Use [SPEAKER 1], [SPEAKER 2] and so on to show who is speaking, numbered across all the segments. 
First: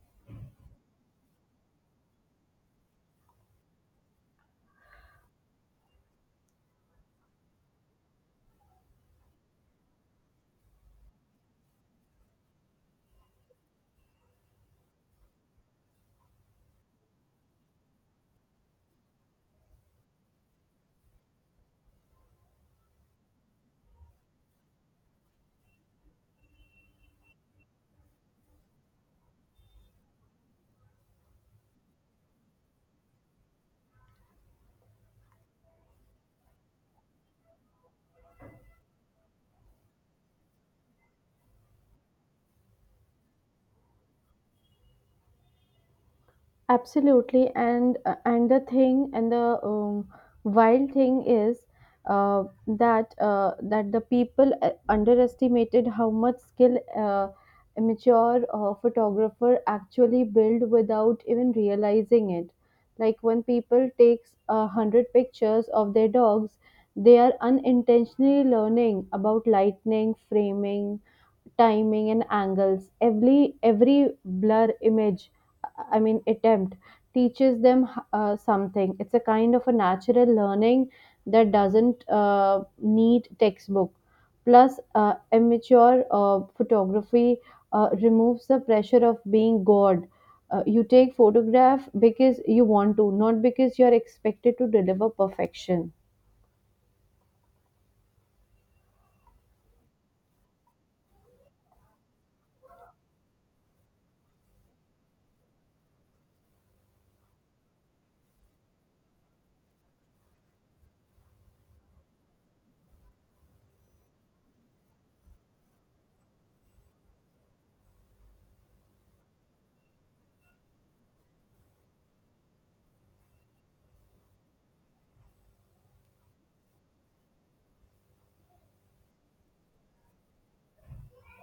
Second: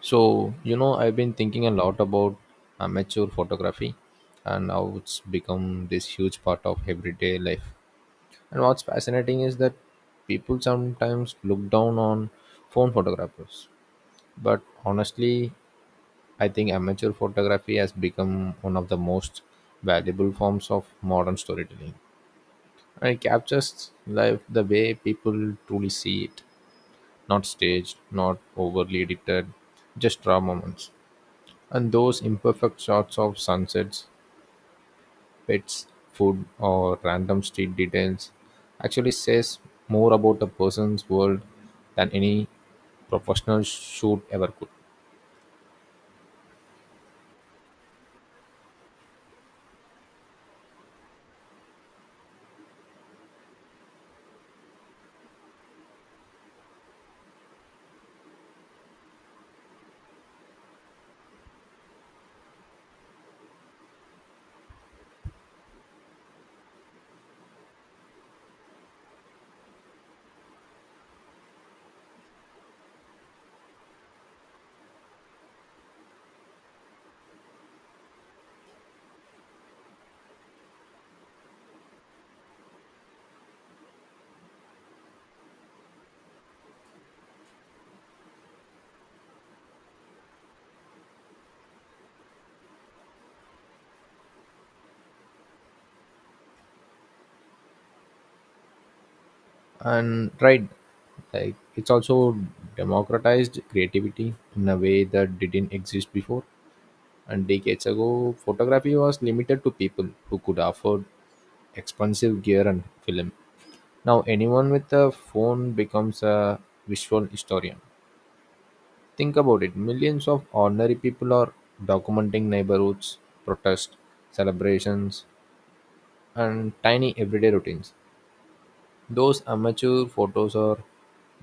[SPEAKER 1] So, you know, I've been thinking a lot about amateur photography and how it's become this huge part of everyday life. And what's fascinating is that people sometimes look down on phone photographers. But honestly, I think amateur photography has become one of the most valuable forms of modern storytelling. And it captures life the way people truly see it, not staged, not overly edited, just raw moments. And those imperfect shots of sunsets, pets, food, or random street details actually says more about a person's world than any professional shoot ever could.
[SPEAKER 2] Absolutely, and the wild thing is that the people underestimated how much skill amateur photographer actually build without even realizing it. Like when people takes 100 pictures of their dogs, they are unintentionally learning about lightning, framing, timing, and angles. Every blur image I mean, attempt teaches them something. It's a kind of a natural learning that doesn't need textbook. Plus, amateur photography removes the pressure of being God. You take photograph because you want to, not because you're expected to deliver perfection.
[SPEAKER 1] And right, like it's also democratized creativity in a way that didn't exist before. And decades ago, photography was limited to people who could afford expensive gear and film. Now, anyone with a phone becomes a visual historian. Think about it, millions of ordinary people are documenting neighborhoods, protests, celebrations, and tiny everyday routines. Those amateur photos are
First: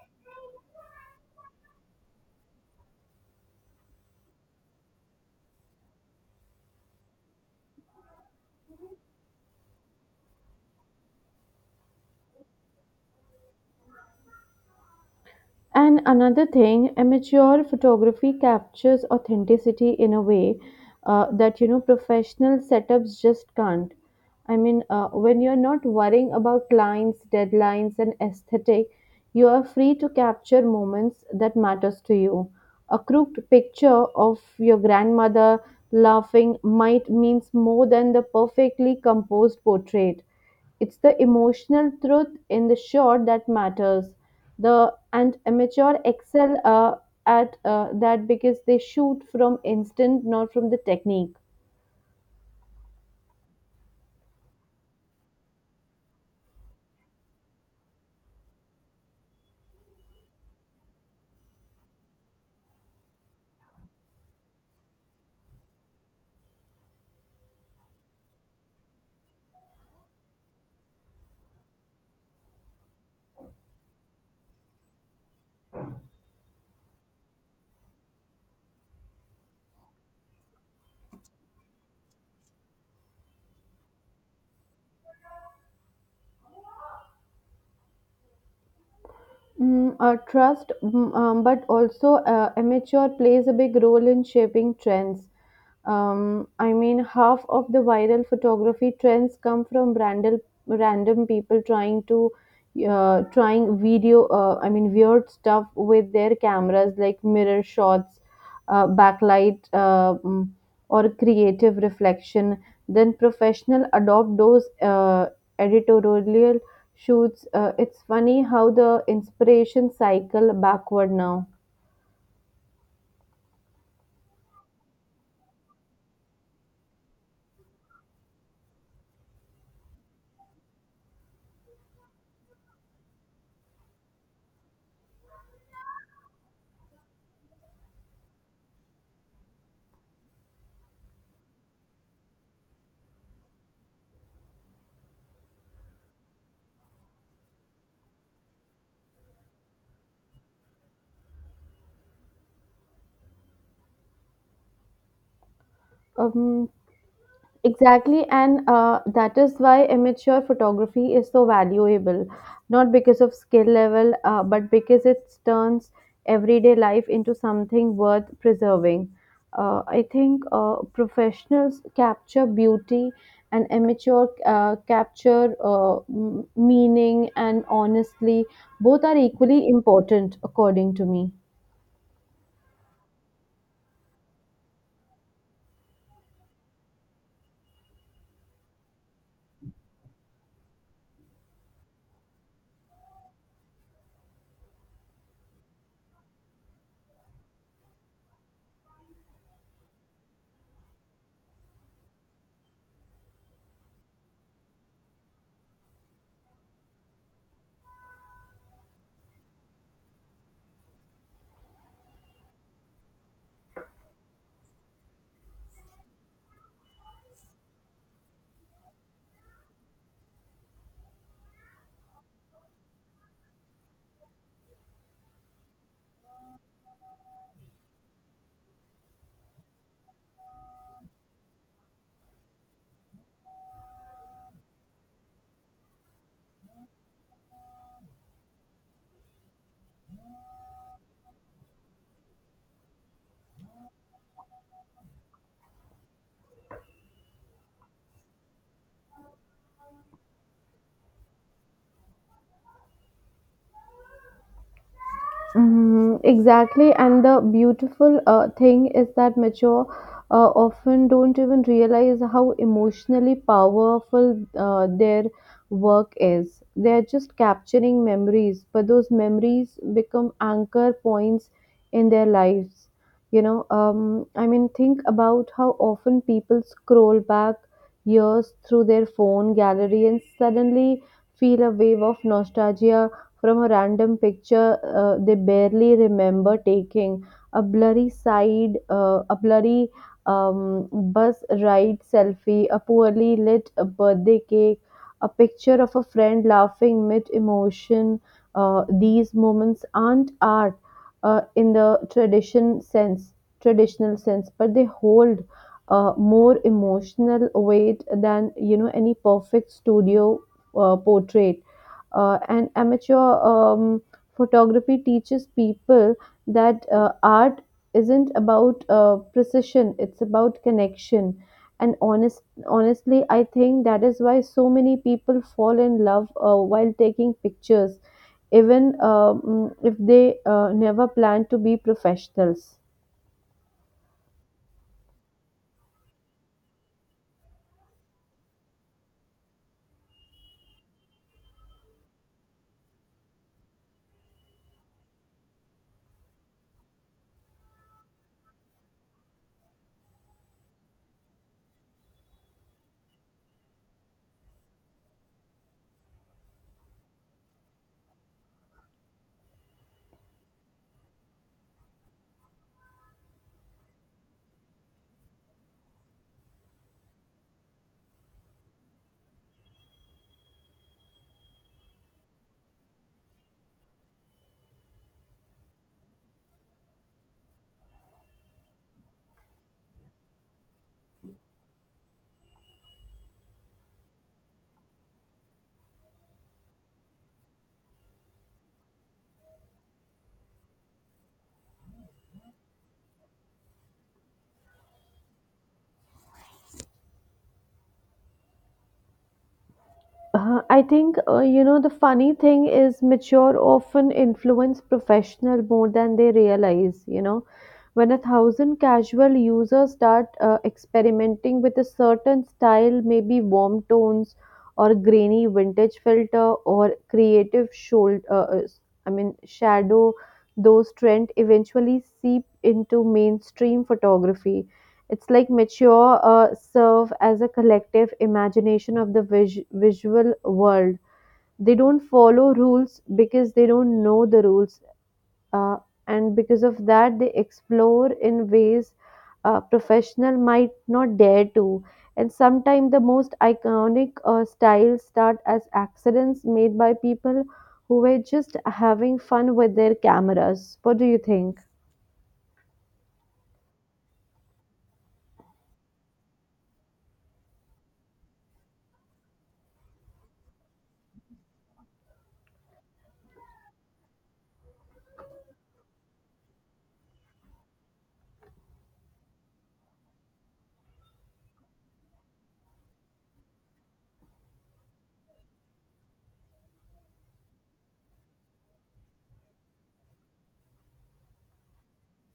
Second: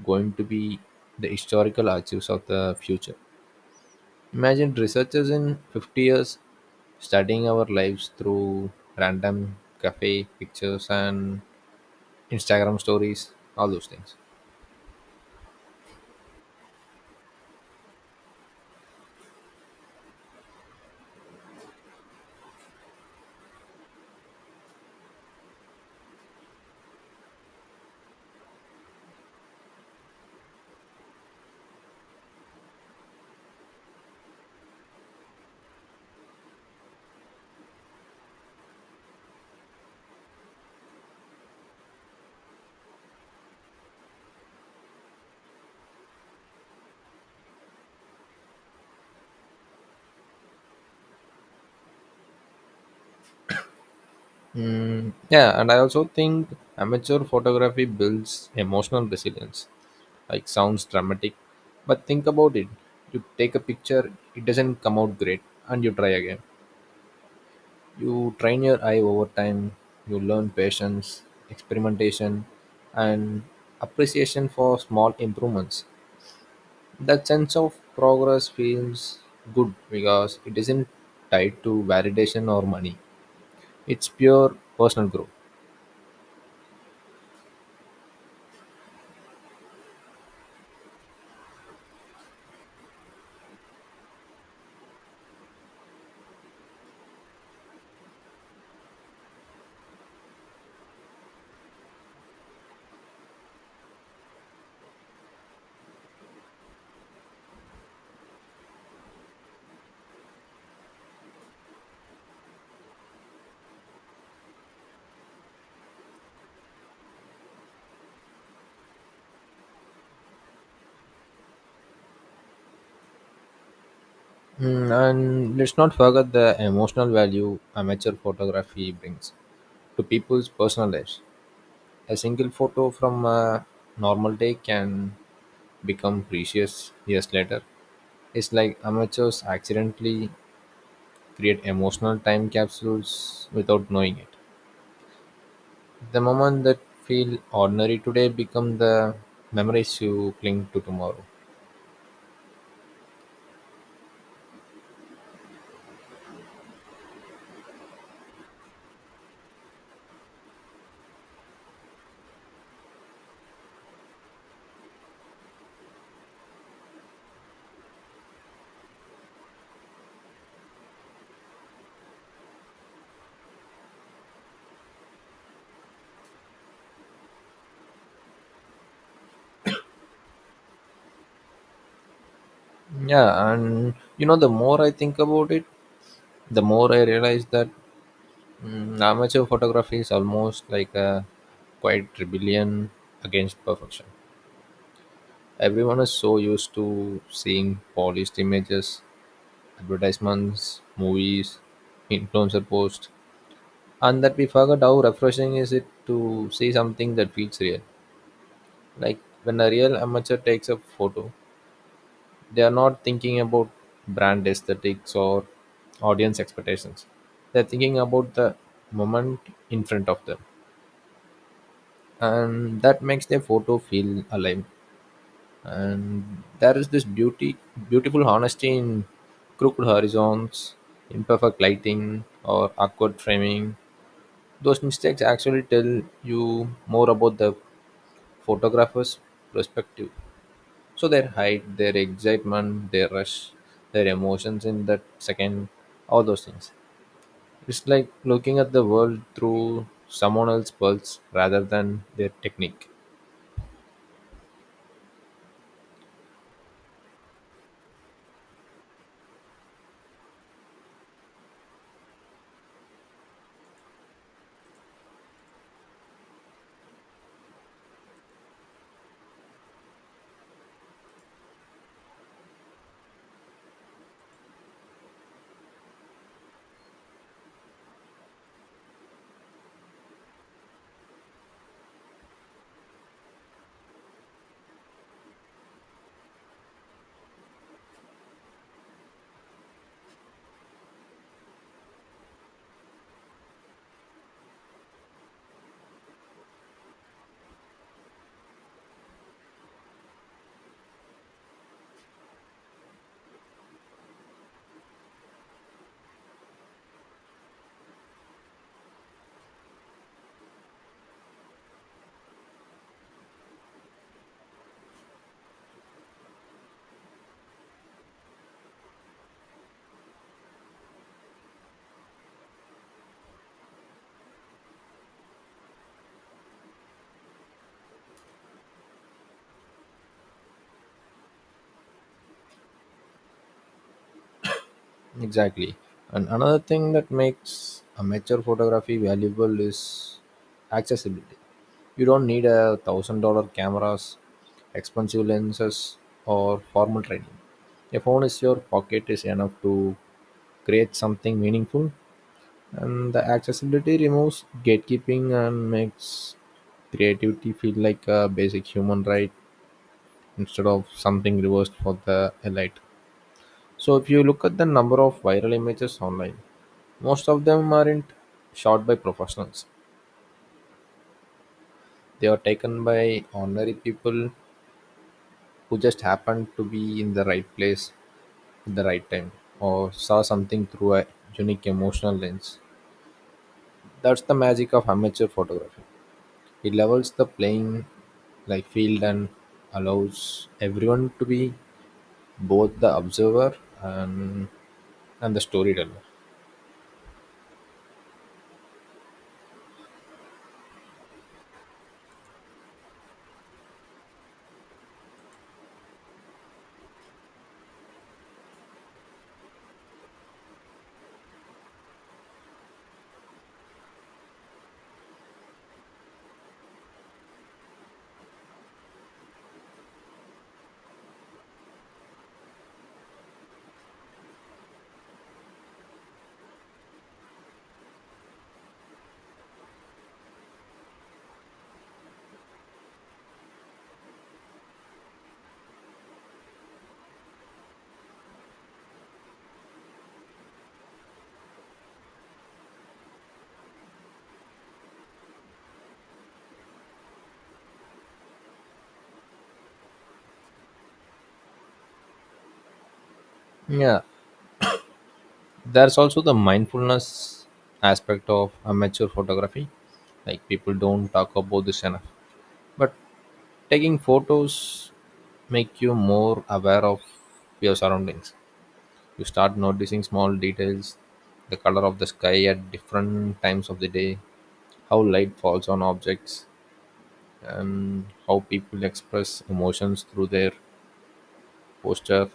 [SPEAKER 1] going to be the historical archives of the future. Imagine researchers in 50 years studying our lives through random cafe pictures and Instagram stories, all those things.
[SPEAKER 2] And another thing, amateur photography captures authenticity in a way that you know professional setups just can't. I mean, when you're not worrying about lines, deadlines, and aesthetic, you are free to capture moments that matters to you. A crooked picture of your grandmother laughing might means more than the perfectly composed portrait. It's the emotional truth in the shot that matters, the and amateur excel at that because they shoot from instinct not from the technique.
[SPEAKER 1] Mm, yeah, and I also think amateur photography builds emotional resilience. Like, sounds dramatic, but think about it. You take a picture, it doesn't come out great, and you try again. You train your eye over time, you learn patience, experimentation, and appreciation for small improvements. That sense of progress feels good because it isn't tied to validation or money. It's pure personal growth.
[SPEAKER 2] Mm. Trust. But also amateur plays a big role in shaping trends. I mean, half of the viral photography trends come from random people trying video. I mean, weird stuff with their cameras, like mirror shots, backlight, or creative reflection. Then professional adopt those editorial shoots. It's funny how the inspiration cycle backward now.
[SPEAKER 1] Mm, and let's not forget the emotional value amateur photography brings to people's personal lives. A single photo from a normal day can become precious years later. It's like amateurs accidentally create emotional time capsules without knowing it. The moment that feel ordinary today become the memories you cling to tomorrow.
[SPEAKER 2] Um, exactly, and that is why amateur photography is so valuable, not because of skill level, but because it turns everyday life into something worth preserving. I think professionals capture beauty, and amateur capture meaning, and honestly, both are equally important, according to me.
[SPEAKER 1] Yeah, and you know, the more I think about it, the more I realize that amateur photography is almost like a quiet rebellion against perfection. Everyone is so used to seeing polished images, advertisements, movies, influencer posts, and that we forget how refreshing is it to see something that feels real. Like when a real amateur takes a photo, they are not thinking about brand aesthetics or audience expectations. They're thinking about the moment in front of them, and that makes their photo feel alive. And there is this beauty beautiful honesty in crooked horizons, imperfect lighting, or awkward framing. Those mistakes actually tell you more about the photographer's perspective, so their height, their excitement, their rush, their emotions in that second, all those things. It's like looking at the world through someone else's pulse rather than their technique.
[SPEAKER 2] Mhm, exactly, and the beautiful thing is that mature often don't even realize how emotionally powerful their work is. They're just capturing memories, but those memories become anchor points in their lives. You know, I mean, think about how often people scroll back years through their phone gallery and suddenly feel a wave of nostalgia from a random picture they barely remember taking, a blurry bus ride selfie, a poorly lit birthday cake, a picture of a friend laughing mid emotion. These moments aren't art in the traditional sense, but they hold more emotional weight than you know any perfect studio portrait. And amateur photography teaches people that art isn't about precision. It's about connection, and honestly I think that is why so many people fall in love while taking pictures, even if they never plan to be professionals.
[SPEAKER 1] Exactly. And another thing that makes amateur photography valuable is accessibility. You don't need $1,000 cameras, expensive lenses, or formal training. A phone is your pocket is enough to create something meaningful, and the accessibility removes gatekeeping and makes creativity feel like a basic human right instead of something reversed for the elite. So, if you look at the number of viral images online, most of them aren't shot by professionals. They are taken by ordinary people who just happened to be in the right place at the right time or saw something through a unique emotional lens. That's the magic of amateur photography. It levels the playing like field and allows everyone to be both the observer and the storyteller.
[SPEAKER 2] I think, you know, the funny thing is mature often influence professional more than they realize, you know. When 1,000 casual users start experimenting with a certain style, maybe warm tones or grainy vintage filter or creative, I mean, shadow, those trends eventually seep into mainstream photography. It's like mature serve as a collective imagination of the visual world. They don't follow rules because they don't know the rules, uh, and because of that, they explore in ways professional might not dare to. And sometimes the most iconic styles start as accidents made by people who were just having fun with their cameras. What do you think?
[SPEAKER 1] Yeah, there's also the mindfulness aspect of amateur photography. Like, people don't talk about this enough. But taking photos make you more aware of your surroundings. You start noticing small details, the color of the sky at different times of the day, how light falls on objects, and how people express emotions through their posture.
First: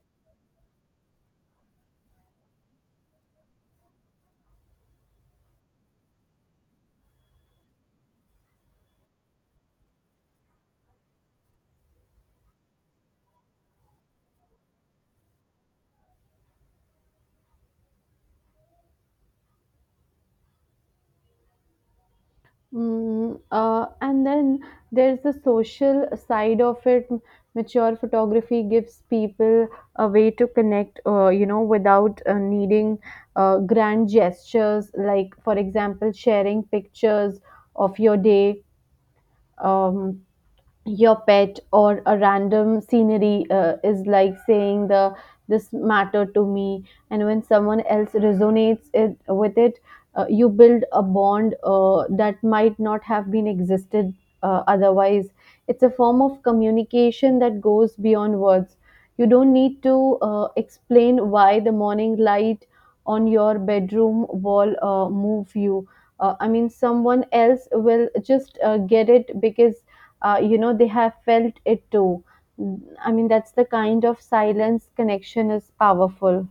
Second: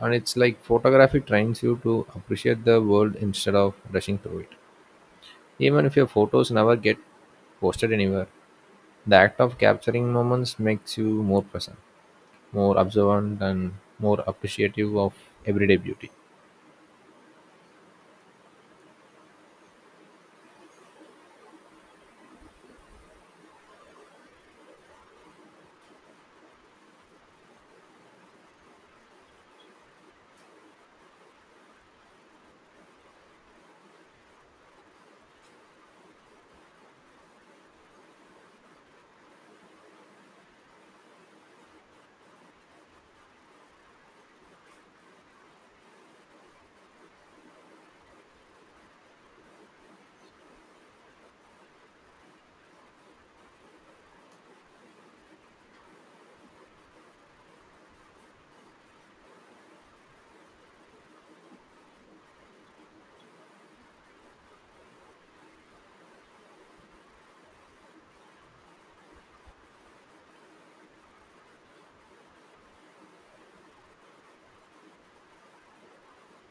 [SPEAKER 1] And it's like photography trains you to appreciate the world instead of rushing through it. Even if your photos never get posted anywhere, the act of capturing moments makes you more present, more observant, and more appreciative of everyday beauty.
[SPEAKER 2] Mm. And then there's the social side of it. Mature photography gives people a way to connect, you know, without needing grand gestures. Like, for example, sharing pictures of your day, um, your pet, or a random scenery is like saying, the this matter to me, and when someone else resonates it with it, you build a bond that might not have been existed otherwise. It's a form of communication that goes beyond words. You don't need to explain why the morning light on your bedroom wall move you. I mean, someone else will just get it, because you know they have felt it too. Mm, I mean, that's the kind of silence connection is powerful.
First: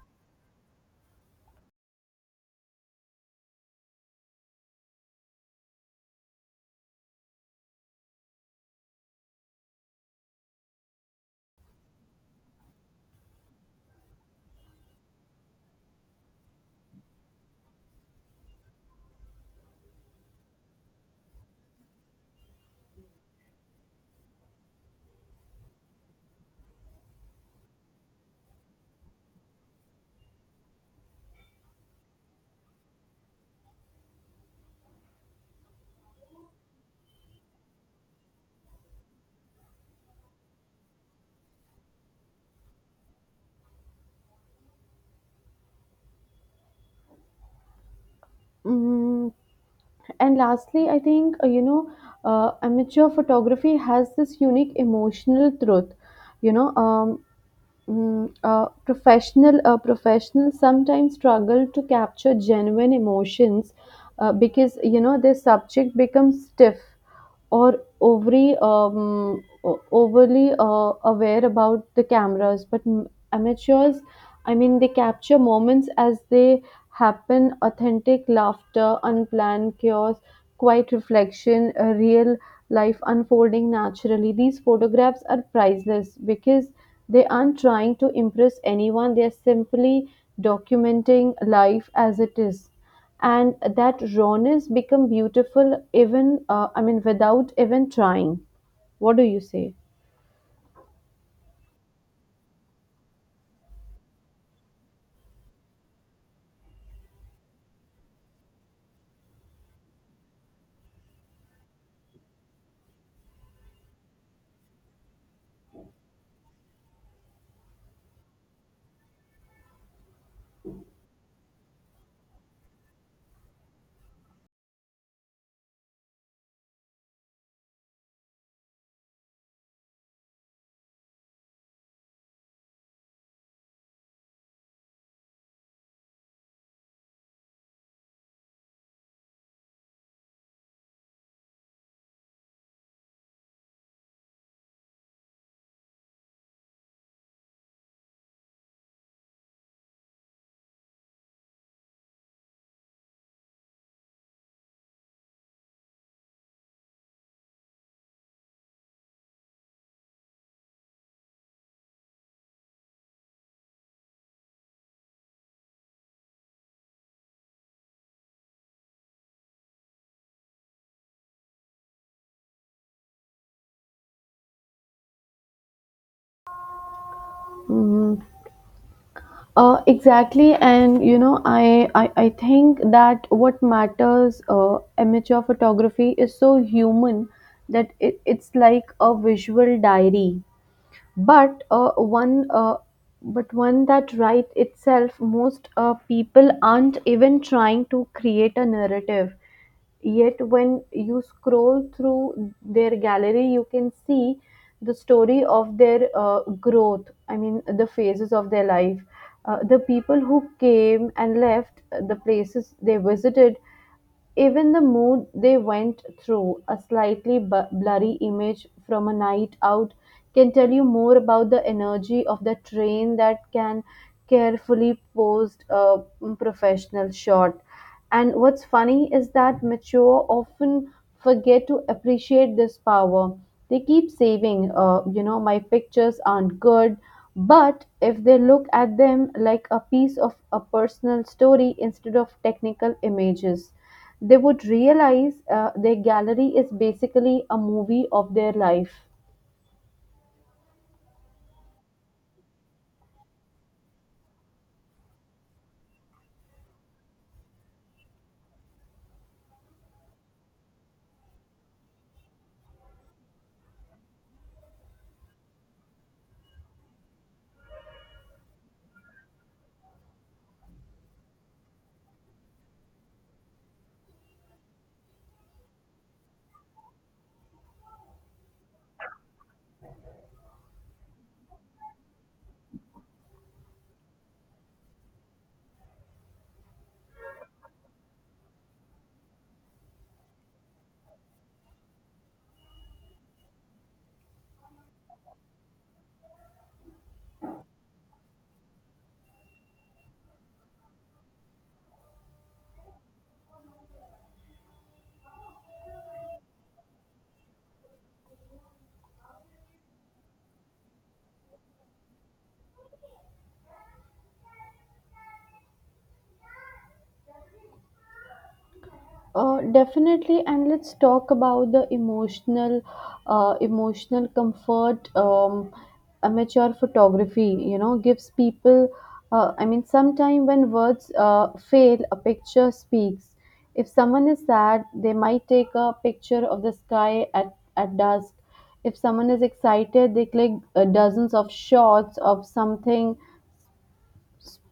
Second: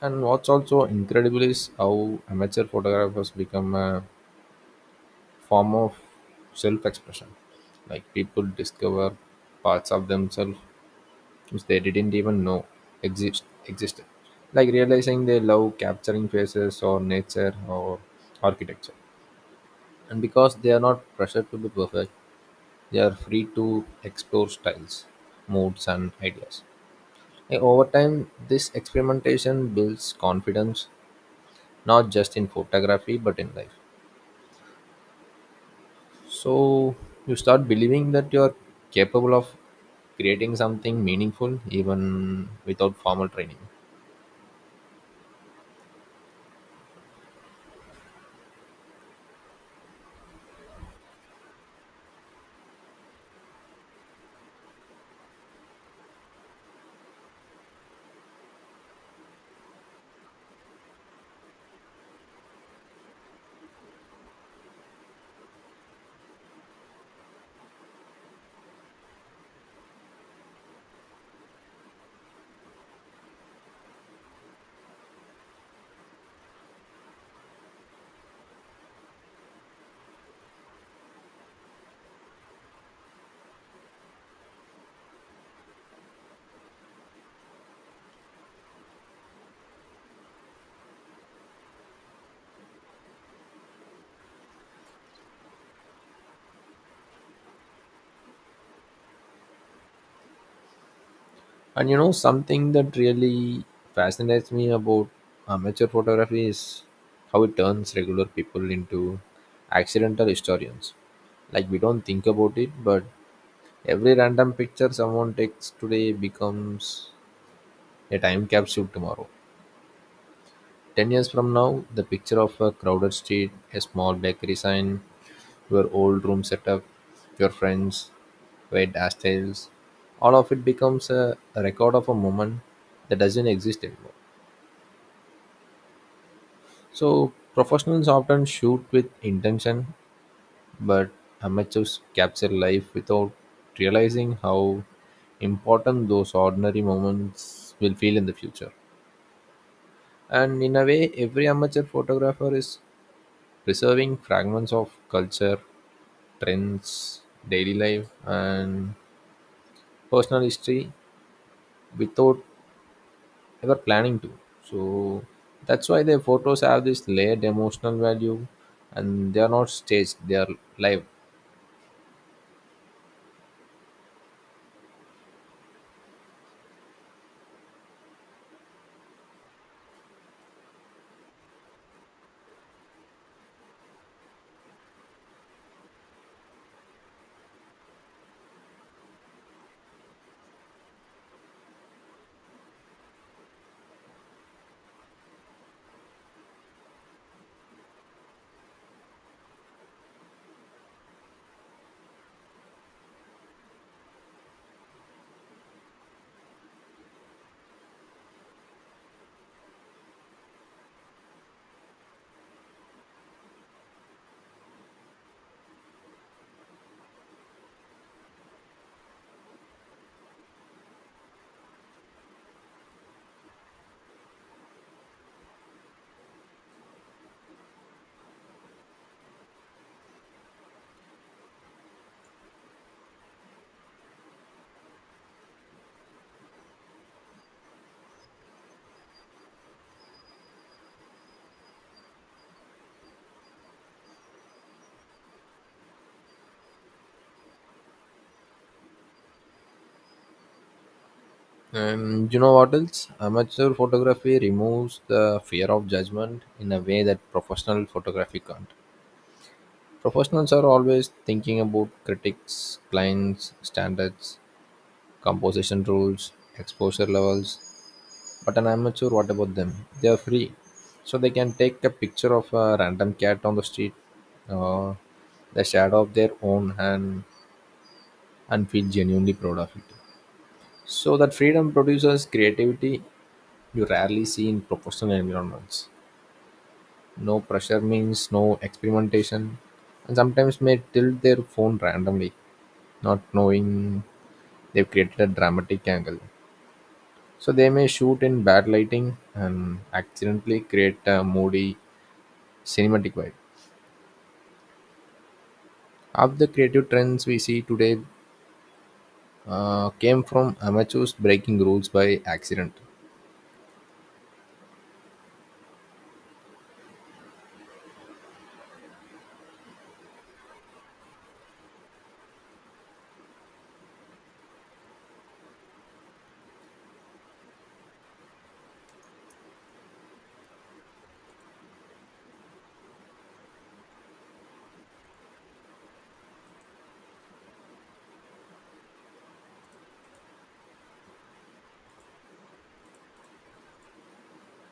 [SPEAKER 1] And what's also incredible is how amateur photographers become a form of self expression. Like, people discover parts of themselves which they didn't even know existed. Like realizing they love capturing faces or nature or architecture. And because they are not pressured to be perfect, they are free to explore styles, moods, and ideas. And over time, this experimentation builds confidence, not just in photography but in life. So you start believing that you are capable of creating something meaningful even without formal training.
[SPEAKER 2] Mm, and lastly I think you know amateur photography has this unique emotional truth, you know. Professionals sometimes struggle to capture genuine emotions because you know their subject becomes stiff or overly overly aware about the cameras. But amateurs, I mean, they capture moments as they happen: authentic laughter, unplanned chaos, quiet reflection, a real life unfolding naturally. These photographs are priceless because they aren't trying to impress anyone. They are simply documenting life as it is, and that rawness become beautiful even I mean without even trying. What do you say?
[SPEAKER 1] And you know, something that really fascinates me about amateur photography is how it turns regular people into accidental historians. Like, we don't think about it, but every random picture someone takes today becomes a time capsule tomorrow. 10 years from now, the picture of a crowded street, a small bakery sign, your old room setup, your friends, weird hairstyles, all of it becomes a record of a moment that doesn't exist anymore. So, professionals often shoot with intention, but amateurs capture life without realizing how important those ordinary moments will feel in the future. And in a way, every amateur photographer is preserving fragments of culture, trends, daily life, and personal history without ever planning to. So that's why their photos have this layered emotional value, and they are not staged, they are live.
[SPEAKER 2] Hmm. Exactly, and you know, I think that what matters, amateur photography is so human that it's like a visual diary, but uh, one uh, but one that right itself. Most people aren't even trying to create a narrative, yet when you scroll through their gallery you can see the story of their growth, I mean the phases of their life, the people who came and left, the places they visited, even the mood they went through. A slightly blurry image from a night out can tell you more about the energy of the train that can carefully posed a professional shot. And what's funny is that mature often forget to appreciate this power. They keep saving, you know, my pictures aren't good, but if they look at them like a piece of a personal story instead of technical images, they would realize their gallery is basically a movie of their life.
[SPEAKER 1] And you know what else? Amateur photography removes the fear of judgment in a way that professional photography can't. Professionals are always thinking about critics, clients, standards, composition rules, exposure levels. But an amateur, what about them? They are free, so they can take a picture of a random cat on the street, uh, the shadow of their own hand, and feel genuinely proud of it. So that freedom produces creativity you rarely see in professional environments. No pressure means no experimentation, and sometimes may tilt their phone randomly, not knowing they've created a dramatic angle. So they may shoot in bad lighting and accidentally create a moody cinematic vibe. Half the creative trends we see today came from amateurs breaking rules by accident.
[SPEAKER 2] Definitely, and let's talk about the emotional comfort. Amateur photography, you know, gives people. I mean, sometime when words fail, a picture speaks. If someone is sad, they might take a picture of the sky at dusk. If someone is excited, they click dozens of shots of something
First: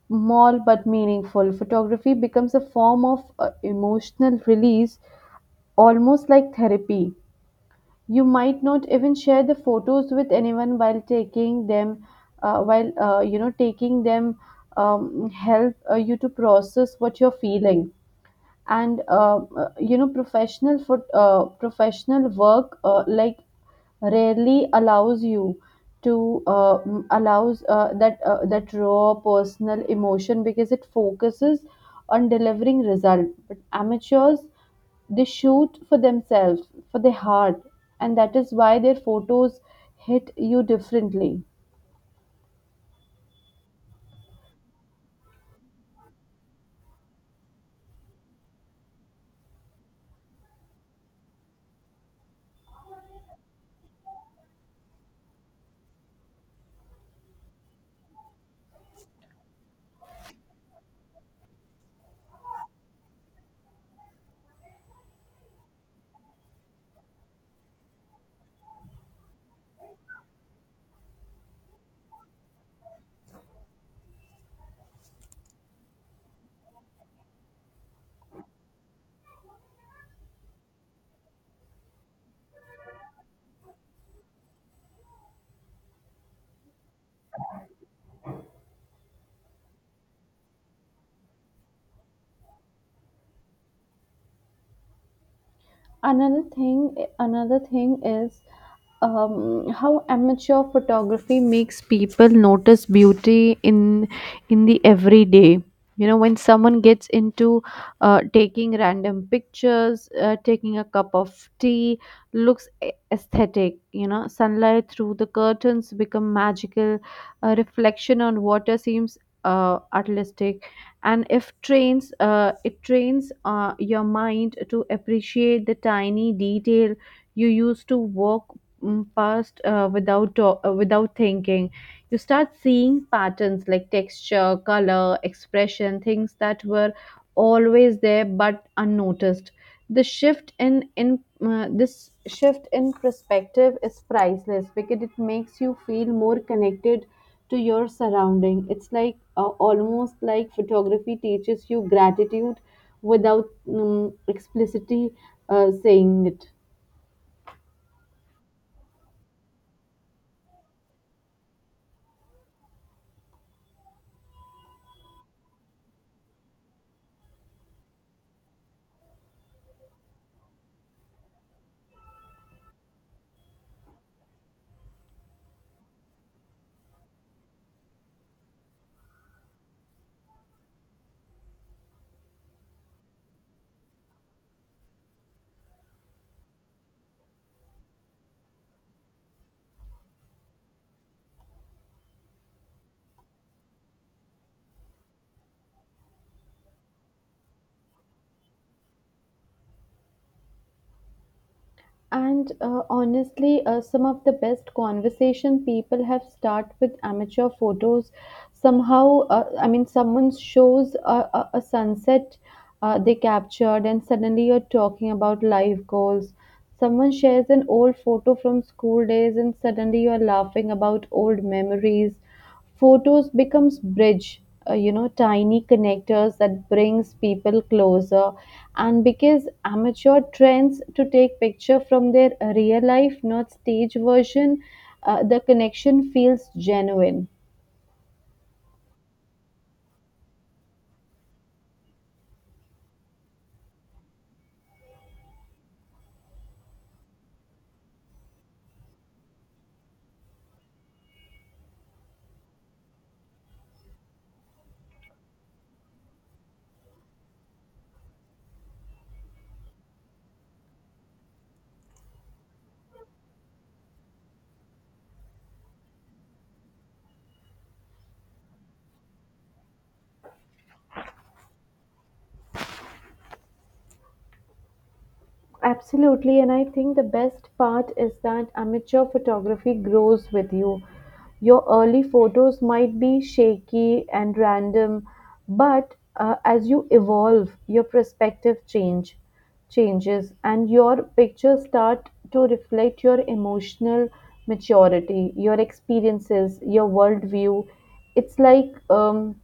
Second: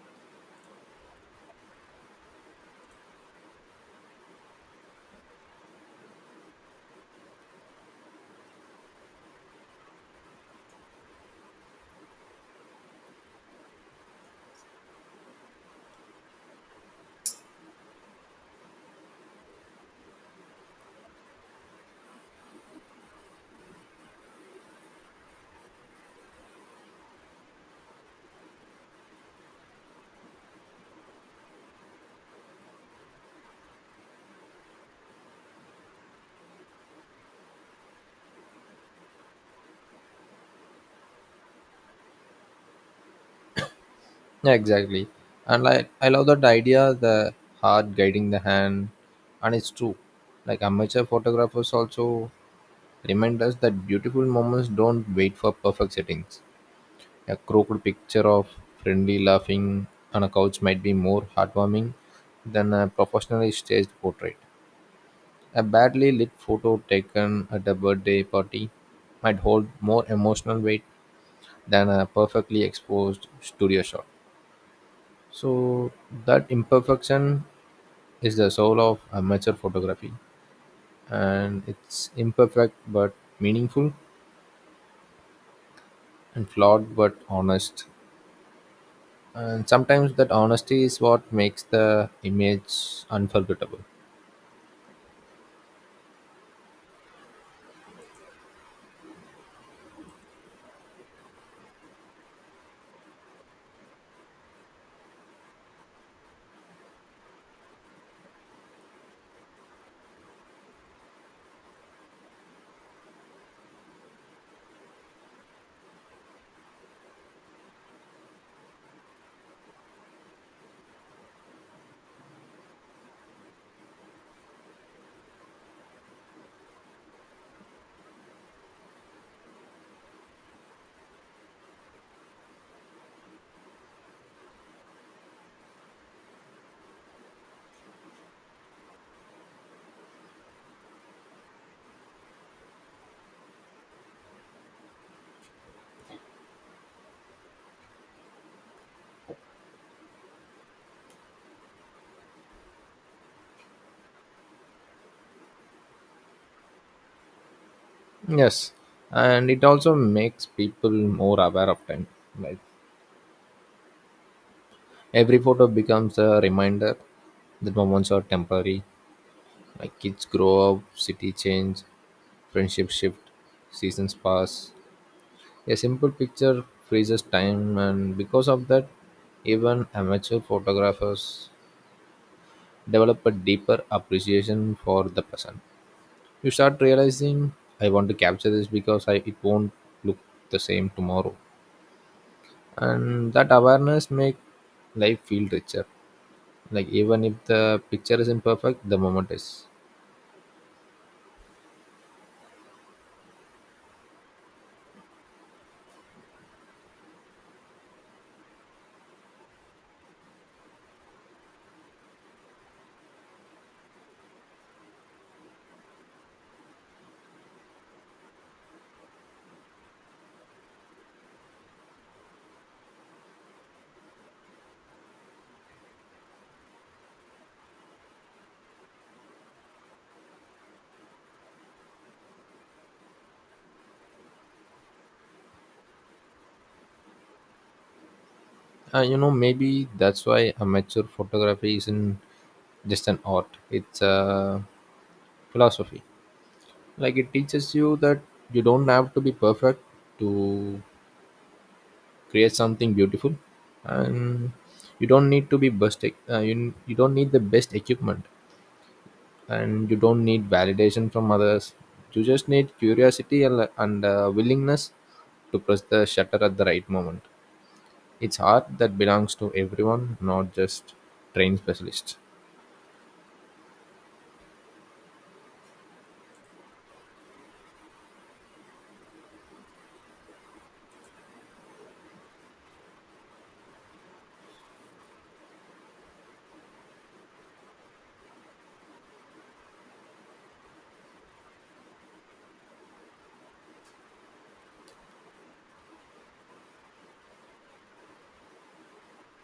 [SPEAKER 2] small but meaningful. Photography becomes a form of emotional release, almost like therapy. You might not even share the photos with anyone while taking them, while you know, taking them help you to process what you're feeling. And you know, professional work like rarely allows you to m- allows that that raw personal emotion, because it focuses on delivering result. But amateurs, they shoot for themselves, for their heart, and that is why their photos hit you differently.
[SPEAKER 1] Yeah, exactly. And like, I love that idea, the heart guiding the hand, and it's true. Like, amateur photographers also remind us that beautiful moments don't wait for perfect settings. A crooked picture of friendly laughing on a couch might be more heartwarming than a professionally staged portrait. A badly lit photo taken at a birthday party might hold more emotional weight than a perfectly exposed studio shot. So, that imperfection is the soul of amateur photography, and it's imperfect but meaningful, and flawed but honest. And sometimes that honesty is what makes the image unforgettable.
[SPEAKER 2] Another thing is how amateur photography makes people notice beauty in the everyday. You know, when someone gets into taking random pictures, taking a cup of tea, looks aesthetic. You know, sunlight through the curtains become magical. A reflection on water seems artistic, and if trains, it trains your mind to appreciate the tiny detail you used to walk past, without thinking. You start seeing patterns like texture, color, expression, things that were always there but unnoticed. The shift in this shift in perspective is priceless because it makes you feel more connected to your surrounding. It's like, almost like photography teaches you gratitude without explicitly saying it.
[SPEAKER 1] Yes, and it also makes people more aware of time. Like, every photo becomes a reminder that moments are temporary. Like, kids grow up, city change, friendships shift, seasons pass. A simple picture freezes time, and because of that, even amateur photographers develop a deeper appreciation for the present. You start realizing, I want to capture this because I it won't look the same tomorrow. And that awareness make life feel richer. Like, even if the picture isn't perfect, the moment is.
[SPEAKER 2] And honestly, some of the best conversation people have start with amateur photos. Somehow, I mean, someone shows a sunset they captured, and suddenly you're talking about life goals. Someone shares an old photo from school days, and suddenly you're laughing about old memories. Photos becomes bridge, you know, tiny connectors that brings people closer. And because amateur trends to take picture from their real life, not stage version, the connection feels genuine.
[SPEAKER 1] And you know, maybe that's why amateur photography isn't just an art. It's a philosophy. Like, it teaches you that you don't have to be perfect to create something beautiful, and you don't need to be best. You don't need the best equipment. And you don't need validation from others. You just need curiosity and, and willingness to press the shutter at the right moment. It's art that belongs to everyone, not just trained specialists.
[SPEAKER 2] Absolutely, and I think the best part is that amateur photography grows with you. Your early photos might be shaky and random, but as you evolve, your perspective changes and your pictures start to reflect your emotional maturity, your experiences, your worldview. It's like,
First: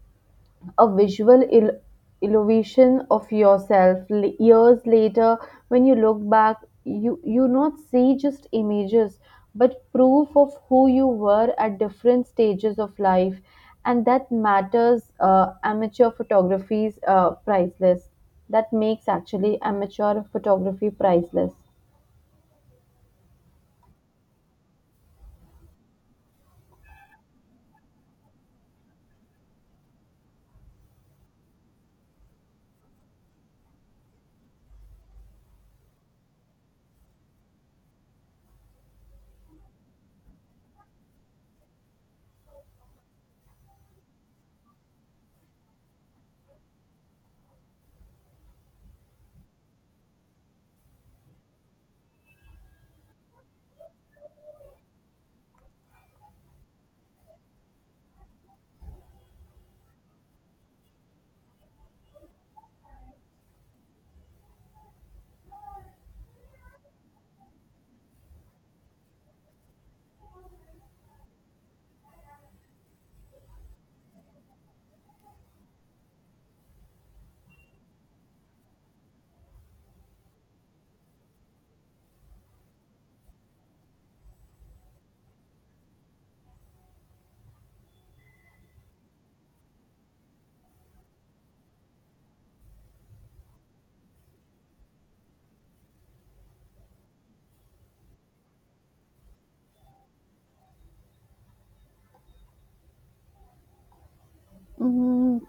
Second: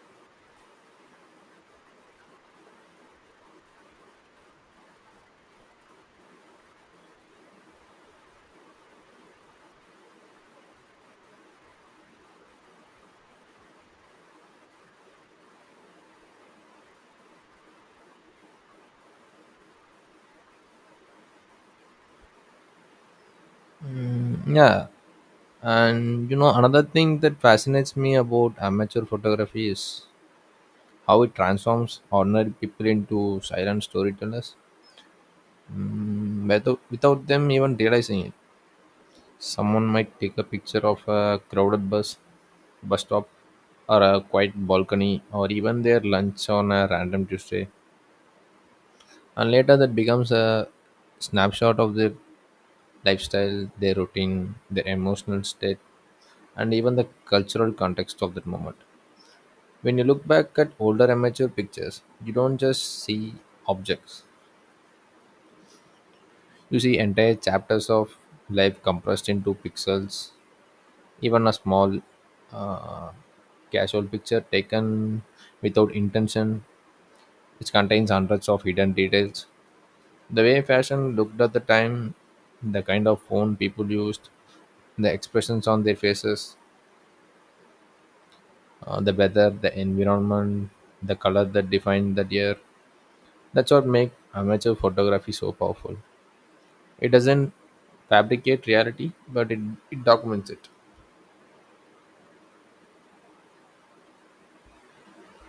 [SPEAKER 2] a visual elevation of yourself. Years later, when you look back, you not see just images but proof of who you were at different stages of life, and that matters. Uh, amateur photography's priceless that makes actually amateur photography priceless.
[SPEAKER 1] Mm, yeah, and you know, another thing that fascinates me about amateur photography is how it transforms ordinary people into silent storytellers, without them even realizing it. Someone might take a picture of a crowded bus stop, or a quiet balcony, or even their lunch on a random Tuesday. And later that becomes a snapshot of their lifestyle, their routine, their emotional state, and even the cultural context of that moment. When you look back at older amateur pictures, you don't just see objects, you see entire chapters of life compressed into pixels. Even a small, uh, casual picture taken without intention, which contains hundreds of hidden details. The way fashion looked at the time, the kind of phone people used, the expressions on their faces, the weather, the environment, the color that defined that year. That's what makes amateur photography so powerful. It doesn't fabricate reality, but it documents it.
[SPEAKER 2] Mm,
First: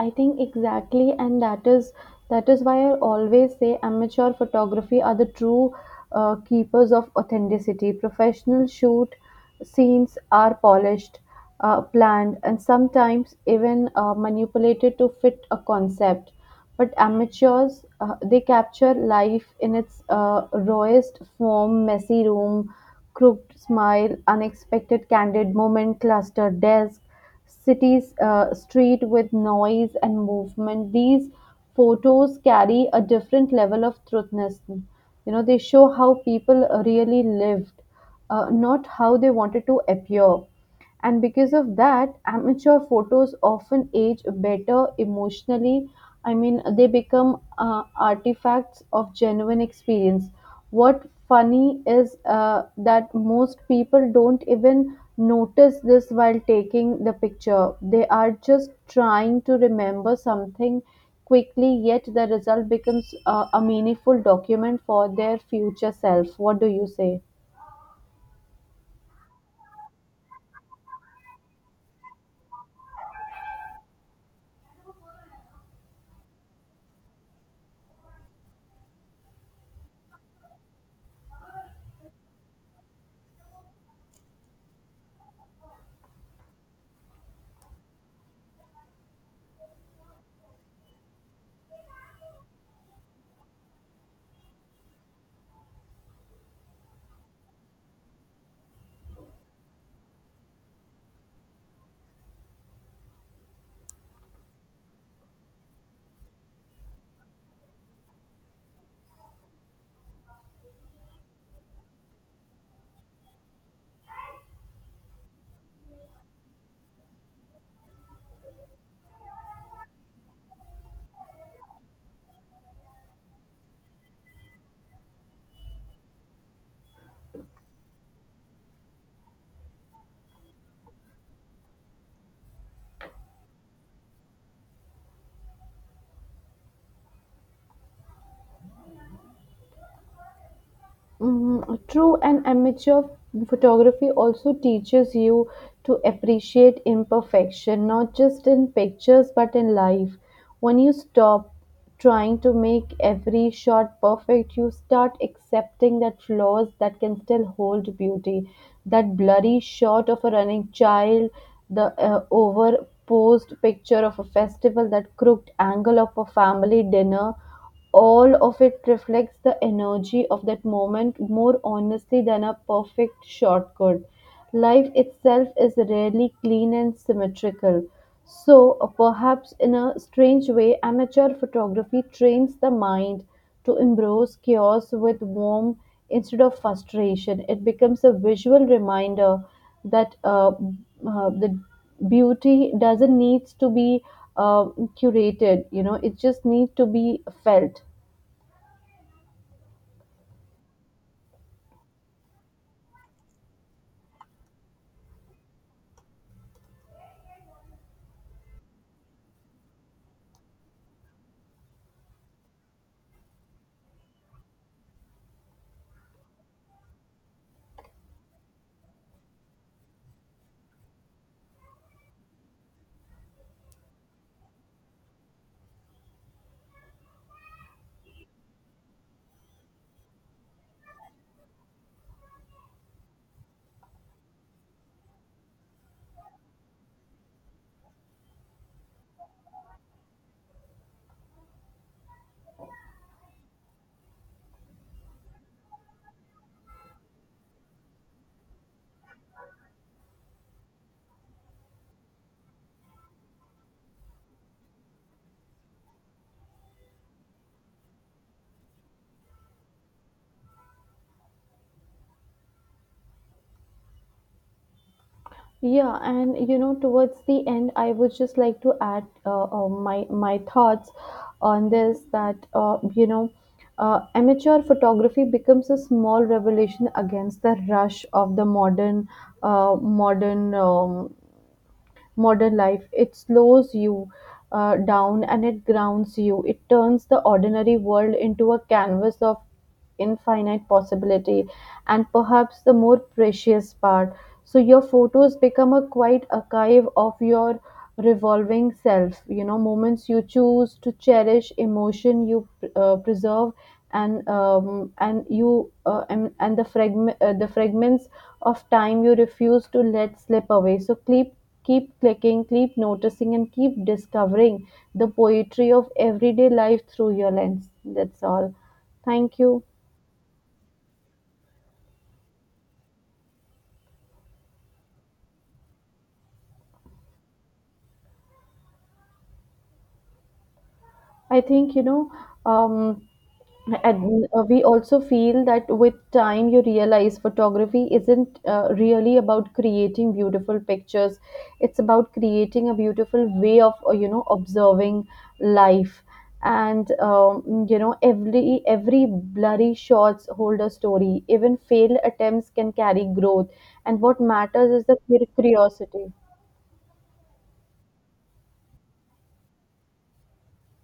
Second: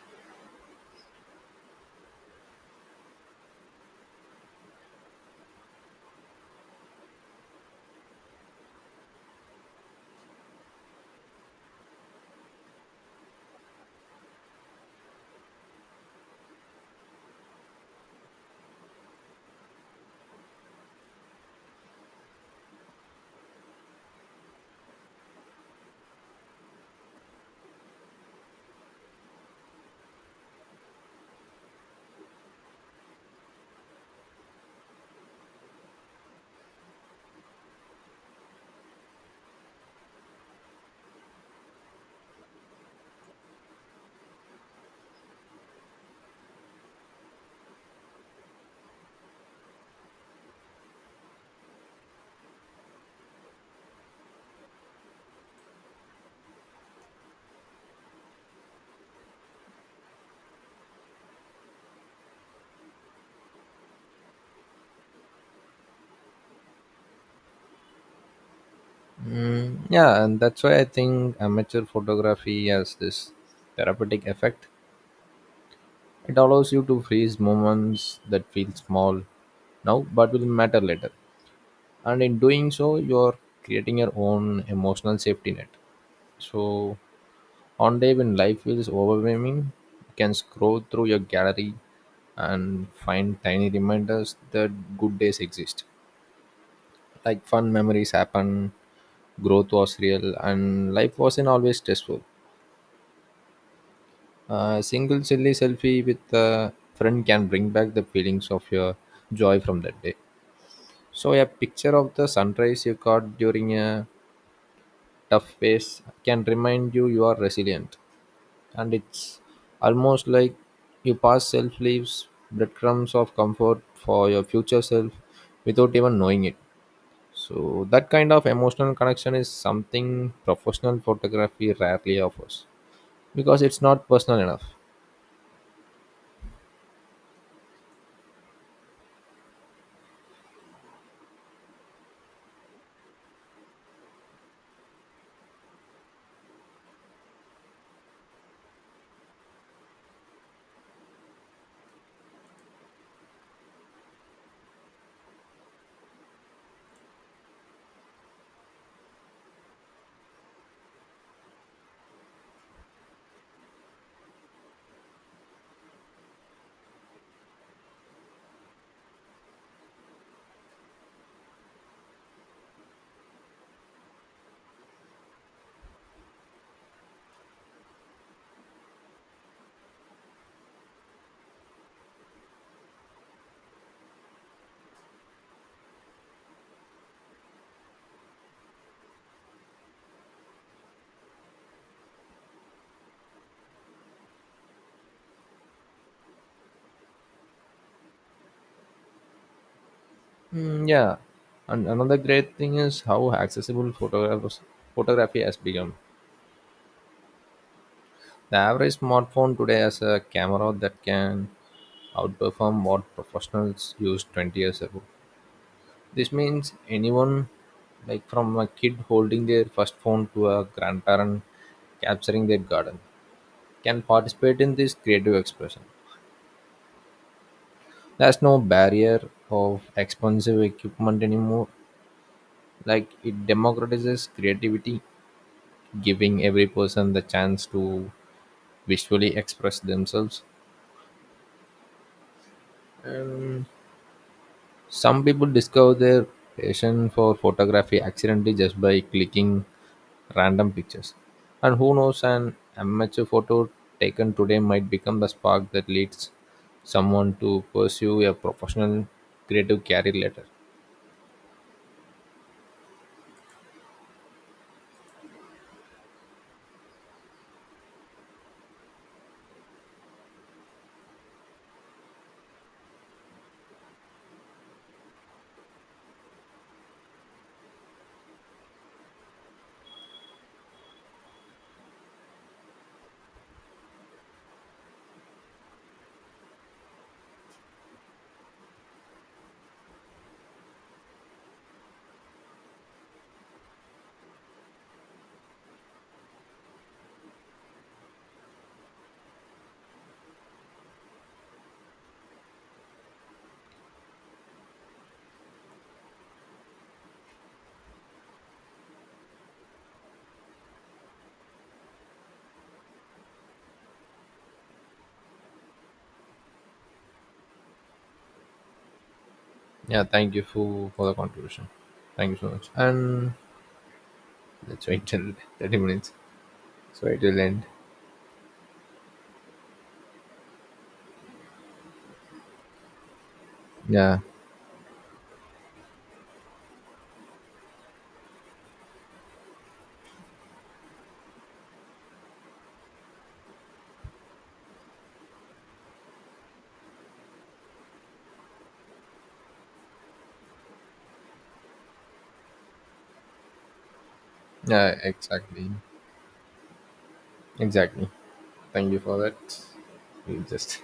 [SPEAKER 2] I think exactly, and that is why I always say amateur photography are the true keepers of authenticity. Professional shoot scenes are polished, planned, and sometimes even manipulated to fit a concept. But amateurs, they capture life in its rawest form: messy room, crooked smile, unexpected candid moment, clustered desk, city's street with noise and movement. These photos carry a different level of truthness. You know, they show how people really lived, not how they wanted to appear. And because of that, amateur photos often age better emotionally. I mean, they become artifacts of genuine experience. What funny is that most people don't even notice this while taking the picture. They are just trying to remember something quickly, yet the result becomes a meaningful document for their future self. What do you say?
[SPEAKER 1] Mm, yeah, and that's why I think amateur photography has this therapeutic effect. It allows you to freeze moments that feel small now but will matter later. And in doing so, you're creating your own emotional safety net. So, on day when life feels overwhelming, you can scroll through your gallery and find tiny reminders that good days exist, like fun memories happen, growth was real, and life wasn't always stressful. A single silly selfie with a friend can bring back the feelings of your joy from that day. So a picture of the sunrise you caught during a tough phase can remind you you are resilient, and it's almost like you pass self leaves breadcrumbs of comfort for your future self without even knowing it. So that kind of emotional connection is something professional photography rarely offers because it's not personal enough.
[SPEAKER 2] Mhm, true, and amateur photography also teaches you to appreciate imperfection, not just in pictures but in life. When you stop trying to make every shot perfect, you start accepting that flaws that can still hold beauty. That blurry shot of a running child, the overposed picture of a festival, that crooked angle of a family dinner, all of it reflects the energy of that moment more honestly than a perfect shortcut. Life itself is rarely clean and symmetrical. So, perhaps in a strange way, amateur photography trains the mind to embrace chaos with warmth instead of frustration. It becomes a visual reminder that the beauty doesn't need to be uh, curated, you know, it just need to be felt.
[SPEAKER 1] Mm, yeah, and another great thing is how accessible photography has become. The average smartphone today has a camera that can outperform what professionals used 20 years ago. This means anyone, like from a kid holding their first phone to a grandparent capturing their garden, can participate in this creative expression. There's no barrier of expensive equipment anymore. Like, it democratizes creativity, giving every person the chance to visually express themselves. And some people discover their passion for photography accidentally just by clicking random pictures. And who knows, an amateur photo taken today might become the spark that leads someone to pursue a professional creative career later.
[SPEAKER 2] Yeah, and you know, towards the end I would just like to add my thoughts on this, that you know, amateur photography becomes a small revolution against the rush of the uh, modern um, modern life. It slows you down and it grounds you. It turns the ordinary world into a canvas of infinite possibility, and perhaps the more precious part. So your photos become a quiet archive of your revolving self, you know, moments you choose to cherish, emotion you preserve, and you and the fragment the fragments of time you refuse to let slip away. So keep keep clicking, keep noticing, and keep discovering the poetry of everyday life through your lens. That's all. Thank you.
[SPEAKER 1] Yeah, thank you for the contribution. Thank you so much. And let's wait till 30 minutes, so it will end.
[SPEAKER 2] I think, you know, um,
[SPEAKER 1] Yeah,
[SPEAKER 2] and we also feel that with time you realize photography isn't really about creating beautiful pictures. It's about creating a beautiful way of, you know, observing life. And you know, every blurry shots hold a story. Even failed attempts can carry growth. And what matters is
[SPEAKER 1] yeah,
[SPEAKER 2] the
[SPEAKER 1] exactly,
[SPEAKER 2] curiosity.
[SPEAKER 1] exactly. Thank you for that. We just.